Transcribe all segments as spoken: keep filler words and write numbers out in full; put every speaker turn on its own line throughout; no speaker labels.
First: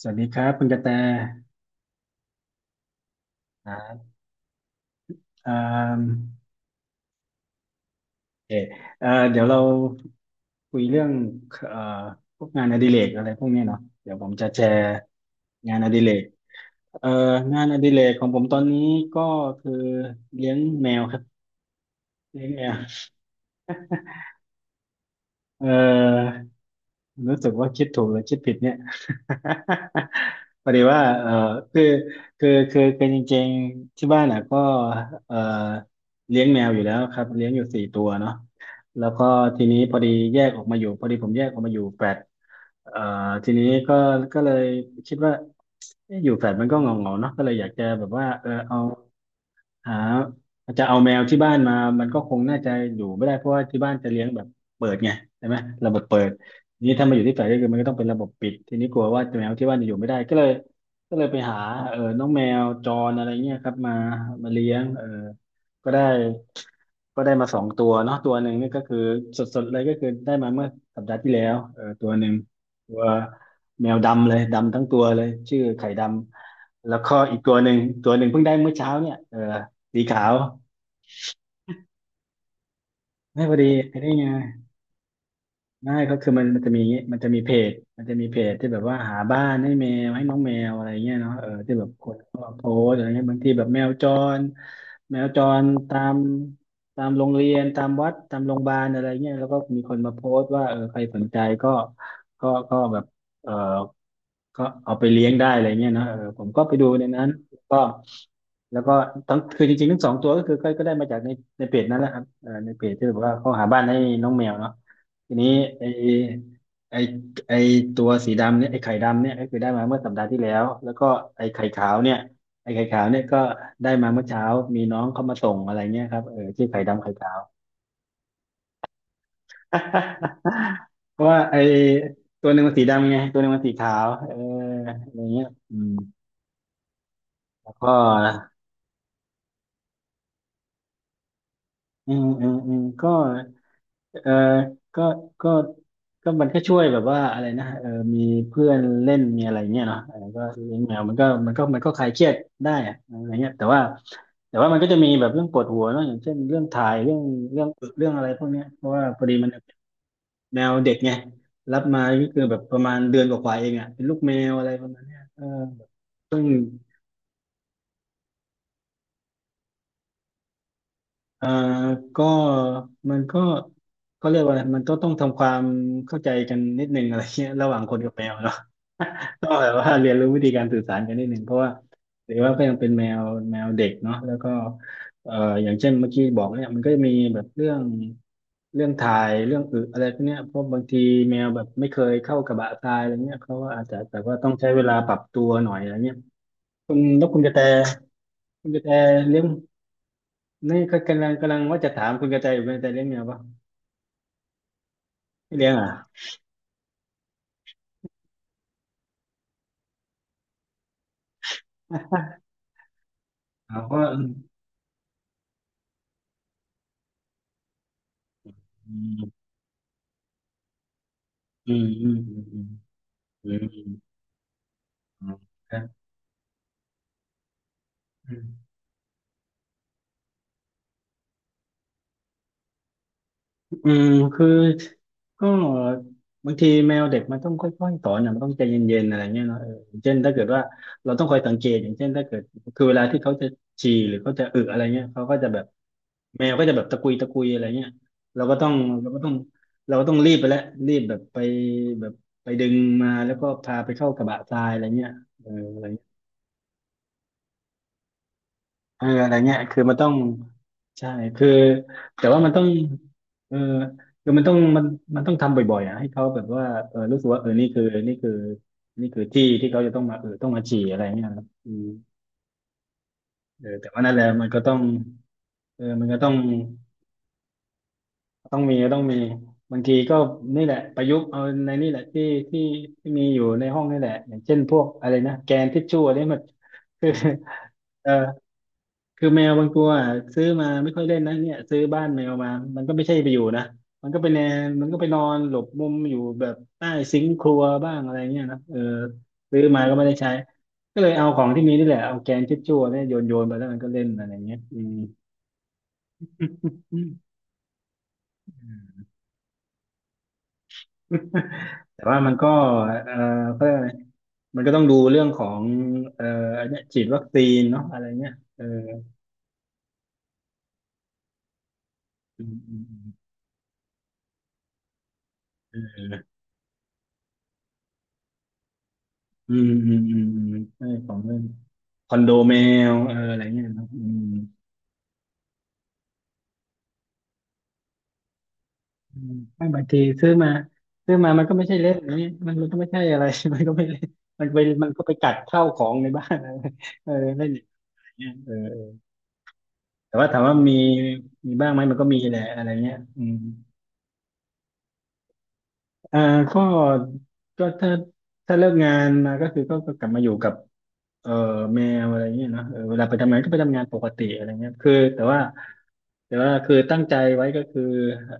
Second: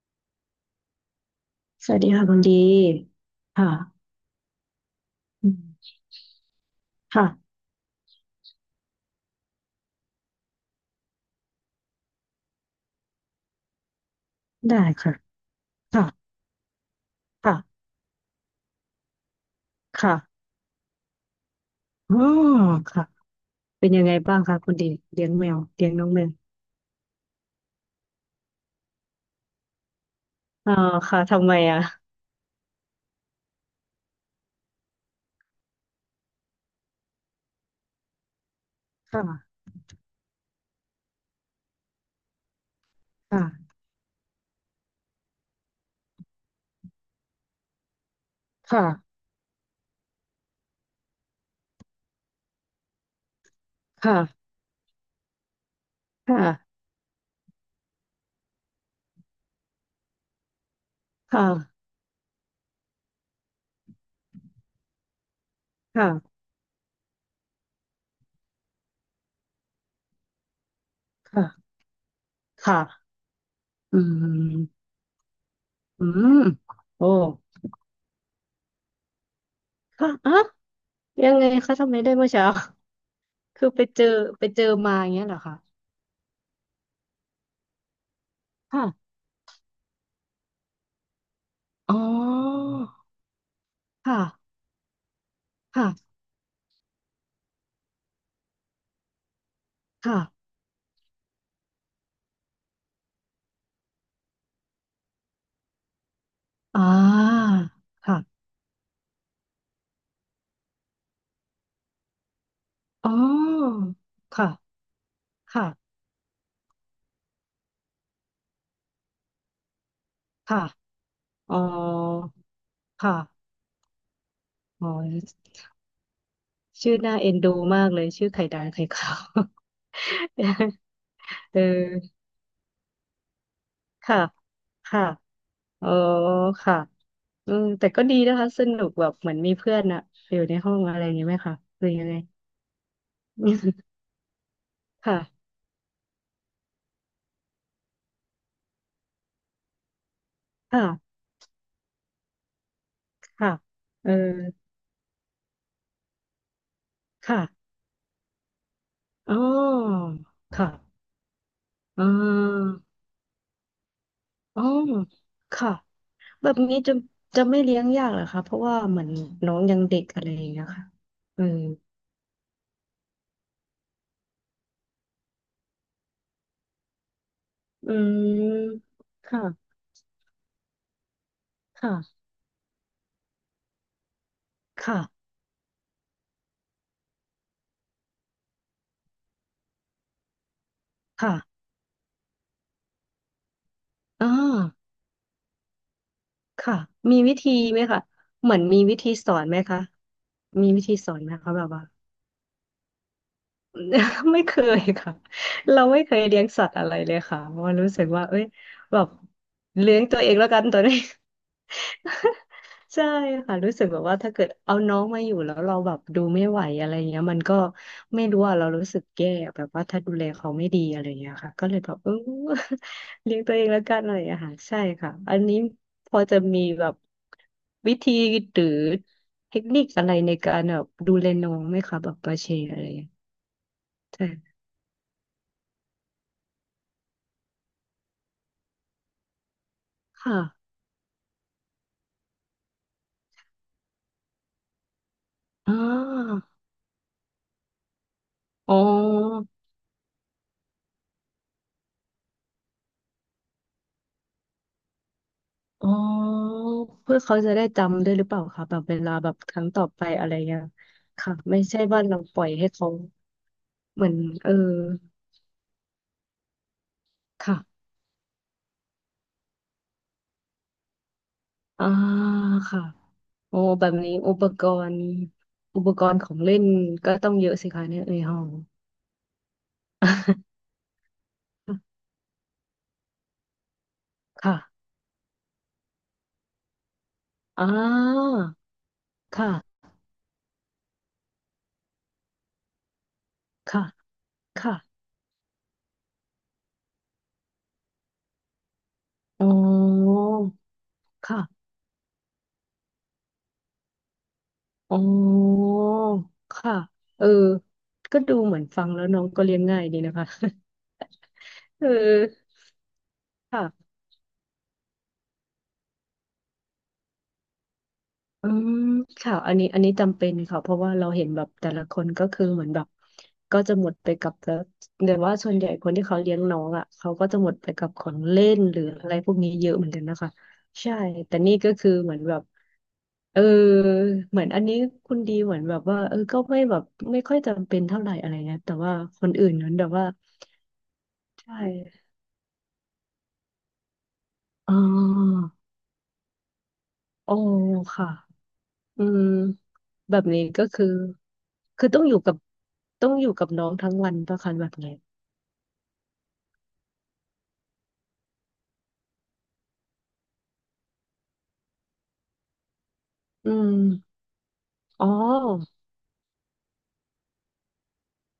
สวัสดีครับคุณกระแต
สวัสดีค่ะคุณดี
ครั
ค่ะ
บ
อื
เอ่า
มค่ะ
เออเอ่อเดี๋ยวเราคุยเรื่องเอ่อพวกงานอดิเรกอะไรพวกเนี้ยเนาะเดี๋ยวผมจะแช
ได้
ร์
ค่ะ
งานอดิเรก
ค่ะ
เอ่อ
ค่ะ
งานอดิเรกของผมตอนนี้ก็คือ
ค่ะ
เลี้ยงแมวครับ
อ๋อ
เลี้ยงแมว
ค่ะเป็นยังไงบ้างคะคุณดีเลี้ยงแมว
เอ่
เลี้ยงน้องแมว
อ รู้สึกว่าคิดถูกหรือคิดผิดเนี่ย พอ
อ๋อ
ดีว่า
ค่ะ
เออ
ทำไมอ่ะ
คือคือคือคือจริงๆที่บ้านอ่ะก็เออเลี้ยงแมวอยู่แล้วครับ เลี้ยงอยู่สี่ตัวเนาะแล้วก็
ค่ะ
ทีนี้พอดีแยกออกมาอยู่พอดีผมแยกออกมาอยู่แฟลตเอ่อ
ค่ะ
ทีนี้ก็ก็เลยคิดว่าเอ๊ะอยู่แฟลตมันก็เหงาๆเนาะก็เลยอยากจะแบบว่าเออเอา
ค่ะ
หาจะเอาแมวที่บ้านมามันก็คงน่าจะอยู่ไม่ได้เพราะว่าที่บ้านจะเลี้ยงแบบ
ค่ะ
เปิดไงใช่ไหมระบบเปิด
ค่ะ
ทีนี้ถ้ามาอยู่ที่แฟลตก็คือมันก็ต้องเป็นระบบปิดทีนี้กลัวว่าแมวที่บ้านจะอยู่ไม่ได้ก็เลยก็เลยไป
ค่ะ
หาเออน้องแมวจรอะไรเงี้ยครับมามาเลี้ยงเออก็ได้
ค่ะ
ก็ได้มาสองตัวเนาะตัวหนึ่งนี่ก็คือสดๆเลยก็คือได้มาเมื่อสัปดาห์ที่แล้ว
ค่ะ
เออตัวหนึ่งตัว
ค่ะ
แมว
อื
ดำเลยดำทั้ง
ม
ตัวเลยชื่อไข่ด
อืม
ำแล้ว
โอ้
ก็อีกตัวหนึ่งตัวหนึ่งเพิ่งได้เมื่อเช้าเนี่ยเออสี
ค่ะ
ขา
อ่ะ
ว
ยังไงคะทำไมได้เมื่อเช้า
ไม่พอ
คือ
ดี
ไป
ไอ้
เจ
นี่
อ
ไง
ไปเจอมาอย่างเงี้ยเหรอคะ
ไม่ก็คือมันมันจะมีมันจะมีเพจมันจะมีเพจที่แบบว่า
ค่ะ
หาบ้านให้แมวให้น้องแมวอะไรเงี้ยเนาะเออที่แบบ
อ๋อ
คนก็มาโพสต์อะไรเงี้ยบางทีแบบแมวจ
ค่ะ
รแมวจรตาม
ค่ะ
ตามโรงเรียนตามวัดตามโรงพยาบาลอะไรเงี้ยแล้วก็มีคนมา
ค่ะ
โพสต์ว่าเออใครสนใจก็ก็ก็แบบเออ ก็เอาไปเลี้ยงได้อะไรเงี้ยนะเออผมก็ไป
อ่
ดูในนั้น
า
ก็
ค่ะ
แล้วก็ทั้งคือจริงๆทั้งสองตัวก็คือก็ก็ได้มาจากในในเพจนั่นแหละครับเออในเพจที่
อ๋
แบ
อ
อกว่าเขาหาบ้านให้น้องแม
ค่ะ
วเนาะทีนี้
ค่ะ
ไอไอไอตัวสีดำเนี่ยไอไข่ดำเนี่ยก็คือได้มาเมื่อสัปดาห์ที่แล้
ค่ะ
วแล้วก็ไอ
อ๋อ
ไข่ขาวเนี่ยไอไข่ขาวเนี่ยก็
ค่ะ
ได้มาเมื่อเช้ามี
อ๋อ
น้องเข้ามาส่งอะไรเงี้ยครับเออชื่อไข่
ชื่อ
ดำไข่
น่า
ขา
เอ็น
ว
ดูมากเลยชื่อไข่ดำไข่ขาว
เพราะว่าไอ
เออ
ตัวหนึ่งมันสีดำไงตัวหนึ่งมันสีขาว
ค่ะ
เออ
ค่ะ
อะไรเงี้ยอื
อ๋อ
ม
ค่ะเออ
แล้ว
แต่
ก็
ก็ดี
นะ
นะคะสนุกแบบเหมือนมีเพื่อนอะอยู่ในห้องอะไรอย่างเงี้ยไหมคะหรือยัง
อื
ไง
มอืมอืมก็ เออก็
ค่ะ
ก็ก็มันก็ช่วยแบบว่าอะไรนะเออมีเพื่อนเล่นมีอะไรเงี้ยเนาะเออก็เลี้ยง
ค่ะ
แมวมันก็มันก็มันก็คลายเครียดได้อะอะไรเงี้
ค่ะ
ยแต่ว่า
เออ
แต่ว่ามันก็จะมีแบบเรื่องปวดหัวเนาะอย่างเช่นเรื่องถ่ายเรื่องเรื่อ
ค่ะ
งเรื่องอะไรพวกเนี้ยเพราะว่าพอ
อ๋
ดี
อ
มันเป็นแม
ค่ะ
วเด็กไงรับมา
อ๋อ
ก็คือแบบประมาณเดือนกว่าๆเองอ่ะเป็นลูกแมว
อ๋อ
อะไรประมาณเนี้ยเออ
ค่ะ
เพิ่ง
แบบนี้จะจะไม่เลี้ยงยากเหรอคะเพราะว่าเหมือนน้องยังเด็กอะไรอย่างเงี้ยค่ะเออ
อ่าก็มันก็ก็เรียกว่าอะไรมันก็ต้องทำความเข้าใจกันนิดนึงอะไรเงี้ยระหว่าง
อื
คนกับแมวเนาะ
ม
ต้องแบบ
ค่ะ
ว่าเรียนรู้วิธีการสื่อสารกันนิดนึงเพราะว่า
ค่ะ
หรือว่าก็ยังเป็นแมวแมวเด็กเนาะแล้วก็
ค่ะ
เอ่ออย่างเช่นเมื่อกี้บอกเนี่ยมันก็จะมีแบบเรื่องเรื่องถ่ายเรื่องอึอะไรพวกเนี้ยเพราะบางทีแมว
ค่ะ
แบบไม่เคยเข้ากระบะทรายอะไรเงี้ยเขาก็อาจจะแบบ
อ่า
ว่าต้องใช้เวลาปรับตัวหน่อยอะไรเงี้ย
ค่ะ
คุณ
มี
แล้ว
วิ
คุณก
ธี
ระแต
ไหมคะเหมือน
คุณก
มี
ระแต
วิธีสอ
เลี้ย
น
ง
ไหมคะมีวิ
นี่
ธี
ก็
สอน
กำลั
ไห
ง
มคะ
กำลัง
แบบ
ว่า
ว่า
จะถามคุณกระแตอยู่คุณแตเลี้ยงแมวปะ
ไม่เคยค่ะ
ไม่เลี้ยง
เรา
อ่ะ
ไม่เคยเลี้ยงสัตว์อะไรเลยค่ะเพราะว่ารู้สึกว่าเอ้ยแบบเลี้ยงตัวเองแล้วกันตอนนี้ ใช่ค่ะรู้
เรา
สึกแบ
ก็
บ
อ
ว่าถ้าเกิดเอาน้องมาอยู่แล้วเราแบบดูไม่ไหวอะไรเงี้ยมันก็ไม่รู้อะเรารู้
ื
สึกแย่
ม
แบบว่าถ้าดูแลเขาไม่ดีอะไรเงี้ยค่ะก็
อื
เลย
ม
แบบ
อื
เออ
มอืม
เลี้ยง
อื
ตัวเองแล้ว
ม
กันอะไร
อ
อ่างค่ะใช่ค่ะ
ืม
อันนี้
ครับ
พอจะมีแบบวิธี
ื
หรือเทคนิคอะไรในการแบบดูแลน้องไหมคะแบบปาเชอะไรอย่างเงี้
อืมคือ
ย
ก็บางทีแมวเด็กมันต้องค่อยๆสอนนะมันต้องใจเย็นๆอะไรเงี้ยเนาะเอออย่างเช่นถ้า
ค่ะ
เกิดว่าเราต้องคอยสังเกตอย่างเช่นถ้าเกิดคือเวลาที่เขาจะฉี่หรือเขาจะอึอะไรเงี้ยเขาก็จะแบบ
อ่า
แมวก็จะแบบตะกุยตะกุยอะไรเงี้ยเราก็ต้อ
อ๋
ง
อ
เราก็ต้องเราก็ต้องรีบไปแล้วรีบแบบไปแบบไปดึงมาแล้วก็พาไปเข้ากระบะทรายอะไรเงี้ยเอออะไร
อ๋อ
เงี้ย
เพื่อเขาจะได้จำด้วยหรือเปล่าคะแบบเว
เออ
ลา
อะ
แบ
ไร
บค
เงี้ย
รั้ง
คื
ต่
อ
อ
มัน
ไป
ต้อง
อะไรเงี้ย
ใช่
ค่ะ
คือ
ไม่ใช่ว่าเรา
แต่
ป
ว่า
ล่อ
มั
ย
นต้อง
ให้เขา
เออ
เหมือน
คือมัน
เอ
ต้
อ
องมันมันต้องทำบ่อยๆอ่ะให้เขาแบบว่าเออรู้สึกว่าเออ
ค่ะ
นี่คือนี่คือนี่คือที่ที่เขาจะต้องมาเออต้องมาฉี่อะไรเงี้ยครับอืม
อ่าค่ะโอ้
เออ
แบ
แต่
บ
ว่า
นี้
นั่นแหละ
อุป
มันก็
ก
ต้อง
รณ์อุ
เออ
ปก
มัน
ร
ก็
ณ์ข
ต้อ
อ
ง
งเล่นก็ต้องเยอะสิคะเนี่ยในห้อง
ต้องมีต้องมีบางทีก็นี่แหละประยุกต์เอาในนี่แหละที่ที่ที่มีอยู่ในห้องนี่แหละอย่าง เช่
ค่ะ
นพวกอะไรนะแกนทิชชู่อันนี้มัน คือ
อ่
เออ
า
คือแมวบาง
ค่ะ
ตัวอะซื้อมาไม่ค่อยเล่นนะเนี่ยซื้อบ้านแมวมามันก็ไม่ใช่ไปอยู่นะ
ค่ะ
มันก็ไปแนน
ค่ะ
มันก็ไปนอนหลบมุมอยู่แบบใต้ซิงค์ครัวบ้างอะไรเงี้ยนะเออ
อ๋
ซื้อมาก็ไม่ได้
อ
ใช้ก็เลยเอาของที่
ค่ะ
มีนี่แหละเอาแกนทิชชู่เนี่ยโยนโยนไปแล้วมันก็เล่นอะไรเงี้ยอืม
อ๋อค่ะเอ
อื
อก็ดูเหมือนฟังแล้
ม
วน้องก็เลี้ยงง่ายดีนะคะ เออ
แต่ว่ามันก็เอ่อเขาเรียกอะ
ค่ะ
ไรมันก็ต้องดูเรื่องของเอ่ออันเนี้ยฉีดวัคซีนเนาะอะไรเนี้ย
อื
เออ
มค่ะอันนี้อันนี้จำเป็นค่ะเพราะว่าเราเห็นแบบแต่ละคนก็คื
อื
อเหมือนแบบ
ม
ก็จะหมดไปกับแล้วเดี๋ยวว่าส่วนใหญ่
อื
คนที่
ม
เขาเลี้ยงน้องอ่ะเขาก็จะหมดไปกับของเล่นหรืออะไรพวกนี้
อื
เย
ม
อะเหมื
เอ
อ
ออื
น
ม
กัน
อื
นะ
ม
คะ
อืมอืมใช่
ใช่
ของเรื่
แต่
อง
นี่ก็คือ
ค
เหมื
อ
อน
นโด
แบบ
แมวเอออะ
เอ
ไร
อ
เงี้ยเนาะอืม
เหมือนอันนี้คุณดีเหมือนแบบว่าเออก็ไม่แบบไม่ค่อยจำเป็นเท่าไหร่อะไรเงี้ยแต่ว่า
อื
คน
ม
อื่น
ไม่
นั้น
บา
แบ
ง
บ
ที
ว่า
ซื้อมาซื้อมามันก็
ใช่
ไม่ใช่เล่นนี่มันมันก็ไม่ใช่อะไร มันก็ไม่เล่นมันไป
อ๋
มันก็ไปกัด
อ
เข้าวของในบ้าน อะไรเออ
อ๋อ
เล่นอย่าง
ค่ะ
เงี้ยเออ
อืม
แต่
แบบ
ว่าถา
นี้
มว่า
ก็
มี
คือ
มีบ้างไหม
คือ
มัน
ต้อ
ก็
งอ
มี
ยู่กั
แห
บ
ละอะไรเงี้ย
ต้อง
อื
อยู่
ม
กับน้องทั้งวันประคันแบบนี้
อ่าก็ก็ถ้าถ้าเลิกงานมาก็คือก็ก็กลับมาอยู่กับเอ่อแมวอะไรเงี้ยเนาะเออเวลาไปทำงานก็
อื
ไปทำ
ม
งานปกติอะไรเงี้ยคือ
อ๋อ
แต่ว่าแต่ว่าคือตั้งใจไว้ก็คือ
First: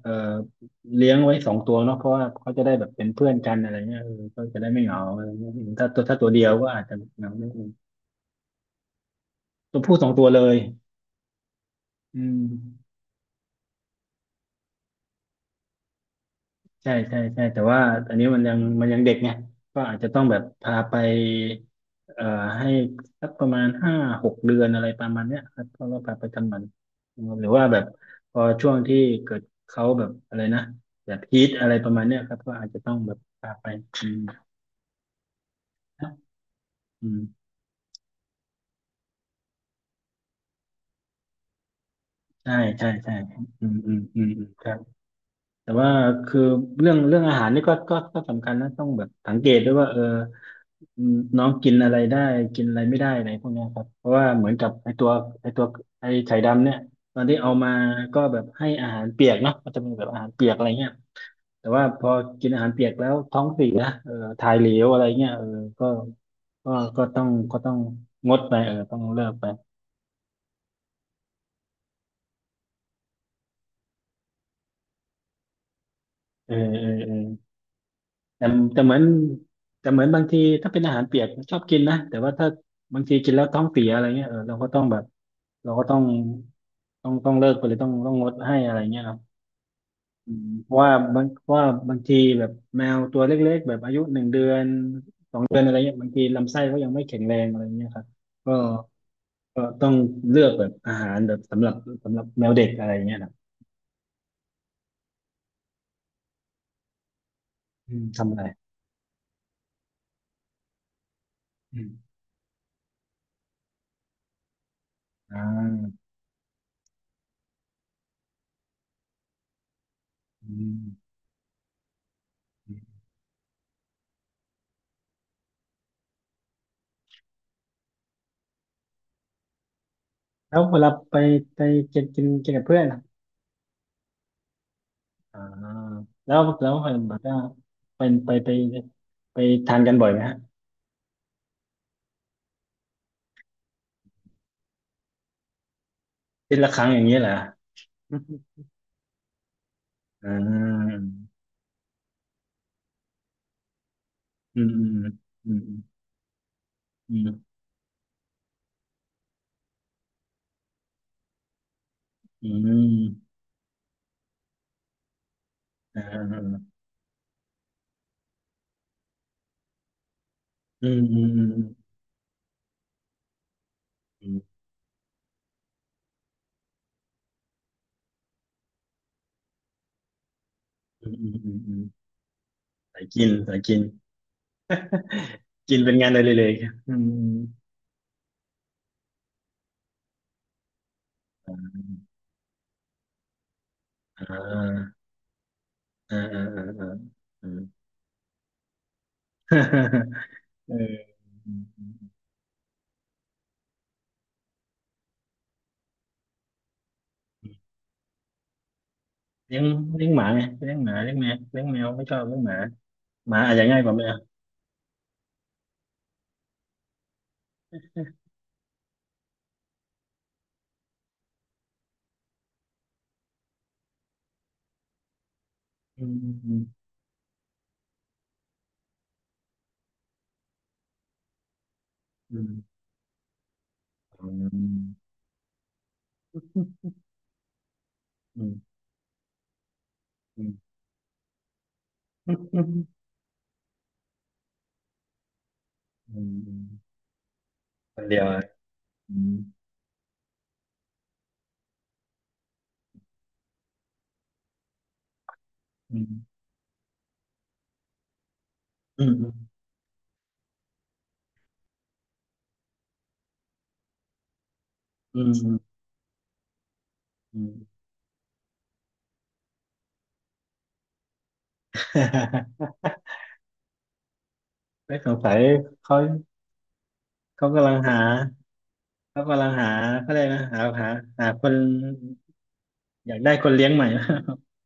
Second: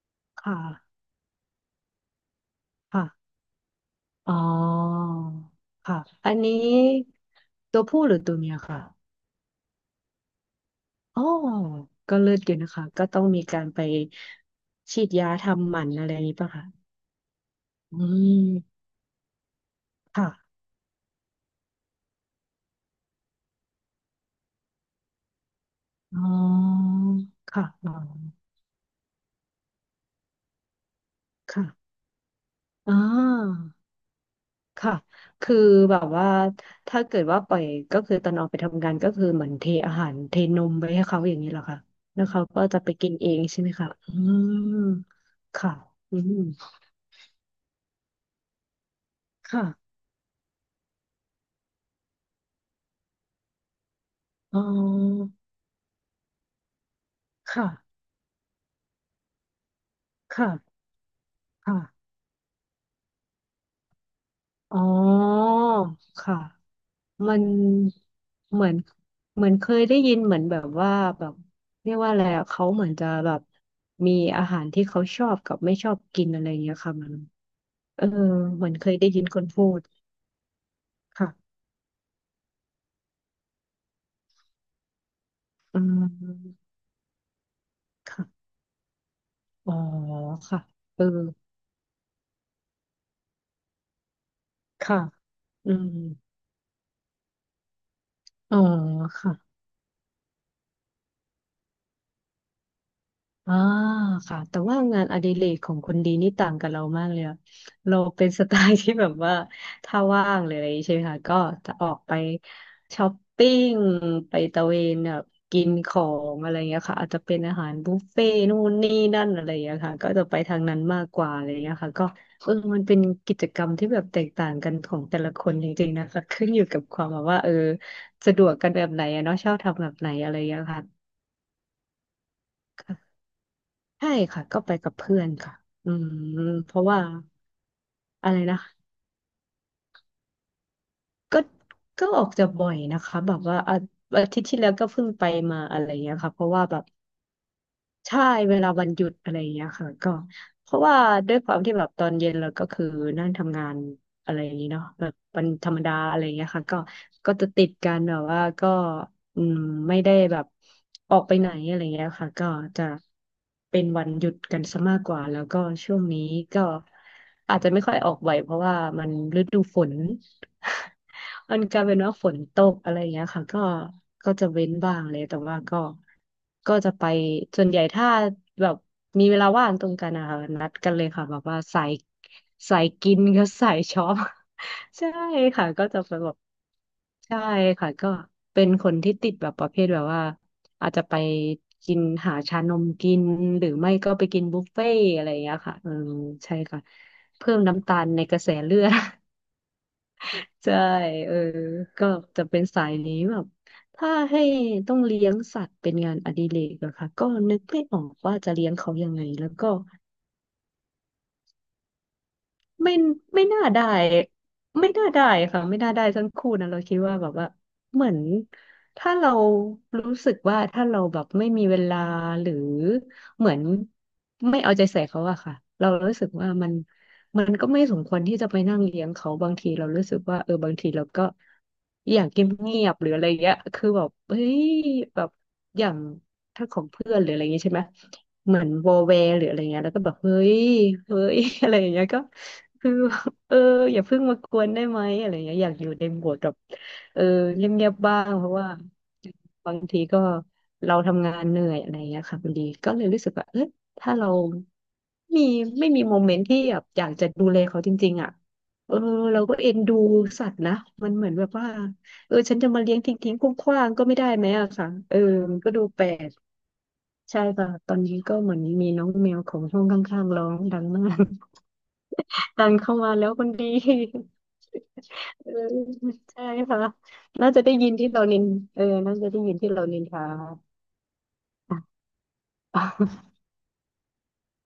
เอ่อ
ค่ะ
เลี้ยงไว้สองตัวเนาะเพราะว่าเขาจะได้แบบเป็
ค่ะ
นเพื่อนกันอะไรเงี้ยเออ
อ๋อ
ก็จะได้ไม่เหงาอะไรเงี้ยถ้า
ค่ะ
ตัวถ้าตั
อั
ว
น
เดียว
นี้
ก็อาจจะเหงาไม่
ตัวผู้หรือตัวเมียค่ะ
ตัวผู้สองตัวเลย
อ๋อก็
อื
เลือด
ม
อยู่นะคะก็ต้องมีการไปฉีดยาทำหมันอะไรอย่างนี้ป่ะคะ
ใช่ใช่ใช่แต่ว่า
อื
อันนี้มันยัง
ม
มันยังเด็กไงก็อาจจะต้อง
ค่ะ
แบบพาไปเอ่อให้สักประมาณห้าหกเดือนอะไรประมาณเนี้ยครับก็ก็พา
อ๋
ไป
อ
ทำหมันนะครับหรือว่า
ค่ะ
แบบ
อ๋อ
พอช่วงที่เกิดเขาแบบอะไรนะแบบฮีทอะไรประ
ค่ะ
มาณเนี้ยครับก็อาจจะต้
อ๋
องแบบพา
อ
ไปอืม
ค่ะ คือแบบว่าถ้า
อื
เกิดว่า
ม
ปล่อยก็คือตอนออกไปทำงานก็คือเหมือนเทอาหารเทนมไปให้เขาอย่างนี้เหรอคะแล้วเขา
ใช่
ก็จะ
ใช่
ไปกิ
ใช่
นเองใช่
อื
ไหม
ม
คะ
อืม
อื
อืมอืมครับ
ม
แต่
ค่ะ
ว่า
อืม
คือเรื่องเรื่องอาหารนี่ก็ก็ก็สำคัญนะต้องแบบสังเกต
ค่ะ
ด้วยว่าเออ อืมน้องกินอะไรได้กินอะไรไม่ได้อะไรพวกเนี้ยครับเพราะว่าเหมือน
อ๋
กับไอตัว
อ
ไอตัวไอไข่ดำเนี่ยตอนที่เอามา
ค่ะ
ก็แบบให้อาหารเปียกเนาะมันจะมีแบบอาหารเปียกอะไร
ค่ะ
เงี้ยแต่ว่าพ
ค่ะ
อกินอาหารเปียกแล้วท้องเสียเออถ่ายเหล
อ๋อ
วอะไรเงี้ยเออก็
ค่ะ
ก็ก็ต้อง
มัน
ก็ต้องงดไป
เหมื
เอ
อ
อ
น
ต้องเลิก
เห
ไป
มือนเคยได้ยินเหมือนแบบว่าแบบเรียกว่าอะไรอะเขาเหมือนจะแบบมีอาหารที่เขาชอบกับไม่ชอบกินอะไร
เอ
อ
อ
ย่างเงี้
เอ
ย
อ
ค่ะมั
เอ
น
อ
เออ
แต่
เหมือน
แต่
เค
เห
ย
มือน
ได้ยินคนพูด
แต่เหมือนบางทีถ้าเป็นอาหารเปียก
ค่ะ
ชอบกินนะแต่ว่าถ้าบางทีกินแล้วท้องเสียอะไรเงี้ยเออเราก็ต้องแบบเรา
อื
ก็ต้อง
ม
ต้องต้องเลิกไปเลยต้องต้องงด
ค่ะ
ให้อะไรเงี้ยเนาะ
อ๋อ
อืม
ค่ะ
เพราะว่า
เออ
บางเพราะว่าบางทีแบบแมวตัวเล็กๆแบบอายุหนึ่งเดือน
ค่ะ
สองเดือนอะ
อื
ไร
ม
เงี้ยบางทีลำไส้เขายังไม่แข็งแรงอะไรเงี้ยครับก็
อ๋อค่ะ
ก็ต้องเลือกแบบอาหารแบบสำหรับสำหรับแมวเด็กอะไรเงี้ยนะ
อ่าค่ะแต่ว่างานอดิเรกของคนดีนี่ต่างกับเรามากเลยอะ
อื
เรา
ม
เป็
ทำ
น
อะไร
สไตล์ที่แบบว่าถ้าว่างเลยอะไรอย่างงี้ใช่ไหมคะก็จะ
อื
ออก
ม
ไปช้อปปิ้งไปตะเวนแบบ
อ่
กินขอ
า
งอะไรอย่างเงี้ยค่ะอาจจะเป็นอาหารบุฟเฟ่ต์นู่นนี่นั่นอะไรอย่างเงี้ยค่ะก็จะไป
อื
ทางนั้นมาก
ม
กว่าอะไรอย่างเงี้ยค่ะก็เออ
อื
มันเป็น
ม
กิจกรรมที่แบบแตกต่างกันของแต่ละคนจริงๆนะคะขึ้นอยู่กับความแบบว่าเออสะดวกกันแบบไหนอะเนาะชอบทำแบบไหนอะไรอย่าง
แล้
เงี้ย
วเว
ค่
ลาไปไปกินกินกินกับเพื่อนอะ
ะ ใช่ค่ะก็ไปกับเพื่อน
อ่า
ค่ะอืม
แล้วแล้
เพ
ว
ราะ
เห็
ว่า
นบอกว่าไปไป
อะไร
ไป
นะ
ไปทานกันบ่อยไหมฮะ
ก็ก็ออกจะบ่อยนะคะแบบว่าอาอาทิตย์ที่แล้วก็เพิ่งไปมาอะไรเงี้ยค่ะเพ
อา
ราะ
ที
ว่า
ละ
แบ
ค
บ
รั้งอย่างเงี้ยเหรอ
ใช่เวลาวันหยุดอะไรอย่างเงี้ยค่ะก็
อ่
เพราะว่า
า
ด้วยความที่แบบตอนเย็นเราก็คือนั่งทำงานอะไรอย่าง
อื
นี้
มอื
เนาะ
ม
แบ
อื
บวัน
ม
ธร
อื
รม
ม
ดาอะไรอย่างเงี้ยค่ะก็
อื
ก็จะ
ม
ติดกันแบบว่าก็อืมไม่ได้แบบออกไปไหนอะไรเงี้ยค่ะก็
อื
จะ
ม
เป็นวันหยุดกันซะมากกว่าแล้วก็ช่ว
อ่
งนี้ก็
า
อาจจะไม่ค่อยออกบ่อยเพราะว่ามันฤดูฝน
อืมอืมอืม
มันกลายเป็นว่าฝนตกอะไรอย่างเงี้ยค่ะก็ก็จะเว้นบ้างเลยแต่ว่าก็ก็จะไปส่วนใหญ่ถ้าแบบมีเวลาว่างตรงกันนะคะนัดกันเล
อื
ย
ม
ค่ะ
อืม
แบบ
อืม
ว่า
อืม
สายสาย
สาย
กิน
กิน
กับ
สาย
สา
กิ
ย
น
ช็อป ใช่ค่ะ
กิน
ก็
เป็น
จะ
งาน
ไป
อ
แบ
ดิ
บ
เรกอืม
ใช่ค่ะก็เป็นคนที่ติดแบบประเภทแบบว่าอาจจะไป
อื
กิน
ม
หาชานมกินหรือไม่ก็
อ่
ไปกินบุฟเฟ่
า
ต์อะไรอย่างเงี้ยค่ะเออ
อ่าอ่า
ใช่
อ่า
ค่ะ
อ่าอื
เพิ่
ม
มน้ำตาลในเลือด ใช่
เออ
เออก็จะเป็นสายนี้แบบถ้าให้ต้องเลี้ยงสัตว์เป็นงานอดิเรกเหรอคะก็นึกไม่ออกว่าจะเลี้ยงเขายังไงแล้ว
เลี้ยง
ก็
เลี้ยงหมาไงเลี้ยงหมาเลี้ยงแมวเลี้ยงแมวไม่ชอบเลี้ยงหมา
ไม่
หมา
ไม่
อาจ
น่า
จะง่าย
ได้
กว่าแมว
ไม่น่าได้ค่ะไม่น่าได้ทั้งคู่นะเราคิดว่าแบบว่าเหมือนถ้าเรารู้สึกว่าถ้าเราแบบไม่มีเวลาหรือเหมือนไม่เอาใจใส่เขาอะค่ะเรา
อืม
รู้สึกว่า
อืม
มันมันก็ไม่สมควรที่จะไปนั่งเลี้ยงเขาบางทีเรารู้สึกว่าเออบางทีเราก็อยาก
อื
เงี
ม
ยบๆหรืออะไรเงี้ยคือแบบเฮ้ยแบบอย่างถ้าของเพื่อนหรืออะไรเงงี้ยใช่ไหม
อืมอื
เหมือน
ม
วอลแวร์หรืออะไรเงี้ยแล้วก็แบบเฮ้
อื
ย
ม
เฮ้ย อะไรอย่างเงี้ยก็
อื
คือ
ม
เอออย่าเพิ่งมากวนได้ไหมอะไรเงี้ยอยากอยู่ใน
อื
โหม
ม
ดแบ
อื
บ
ม
เออเงียบ
คน
ๆบ้า
เดียว
ง
อ่ะ
เพราะว่า
อืม
บางทีก็เราทำงานเหนื่อยอะไรเงี้ยค่ะพอดีก็เลยรู้สึกว่าเออถ้าเรามีไม่
อื
มีโมเมน
ม
ต์ที่แบบอยากจะดูแลเขาจริงๆอ่ะเออ
อืม
เราก็เอ็นดูสัตว์นะมันเหมือนแบบว่าเออฉันจะมาเลี้ยงทิ้งๆคว้างๆก็ไม่ได้ไหมอะค่ะเออ
อืม
มันก็ดูแปลก
อื
ใช่
ม
ค่ะตอนนี้ก็เหมือนมีน้องแมวของห้องข้างๆร้องดังมาก ดังเข้า มาแล้วคนดี
ไม่สงสัย
เออ
เขา
ใช่ค่ะ
เขา
น่าจะ
กำลั
ได้
ง
ยิน
หา
ที่เรานินเออน่า
เขา
จะได้
กำลัง
ยิน
หา
ที่เรานิน
เขาเล
ทา
ยกนะหาหาหาคน
อ่ะ
อยากได้ คนเลี้ยงใหม่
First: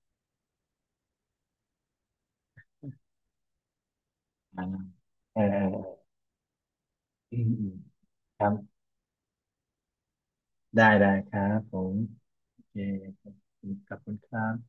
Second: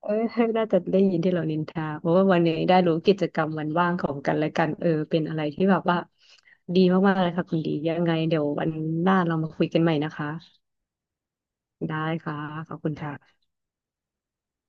เออน่าจะได้ยินที่เรานินทาเพราะว่าวันนี้ได้รู้กิจกรรมวันว่างของกันและ
อ่า
กันเออเป็นอะ
เอ
ไร
อเอ
ที่แบบ
อ
ว่าดีมากๆเลย
อื
ค่ะ
ม
คุณ
อื
ดี
ม
ยังไงเดี๋
ค
ยว
รับ
วันหน้าเรามาคุยกันใหม่นะคะ
ได้ได้ครับผม
ได้ค่ะ
โอ
ข
เค
อบคุณ
ข
ค่ะ
อบคุณขอบคุณครับ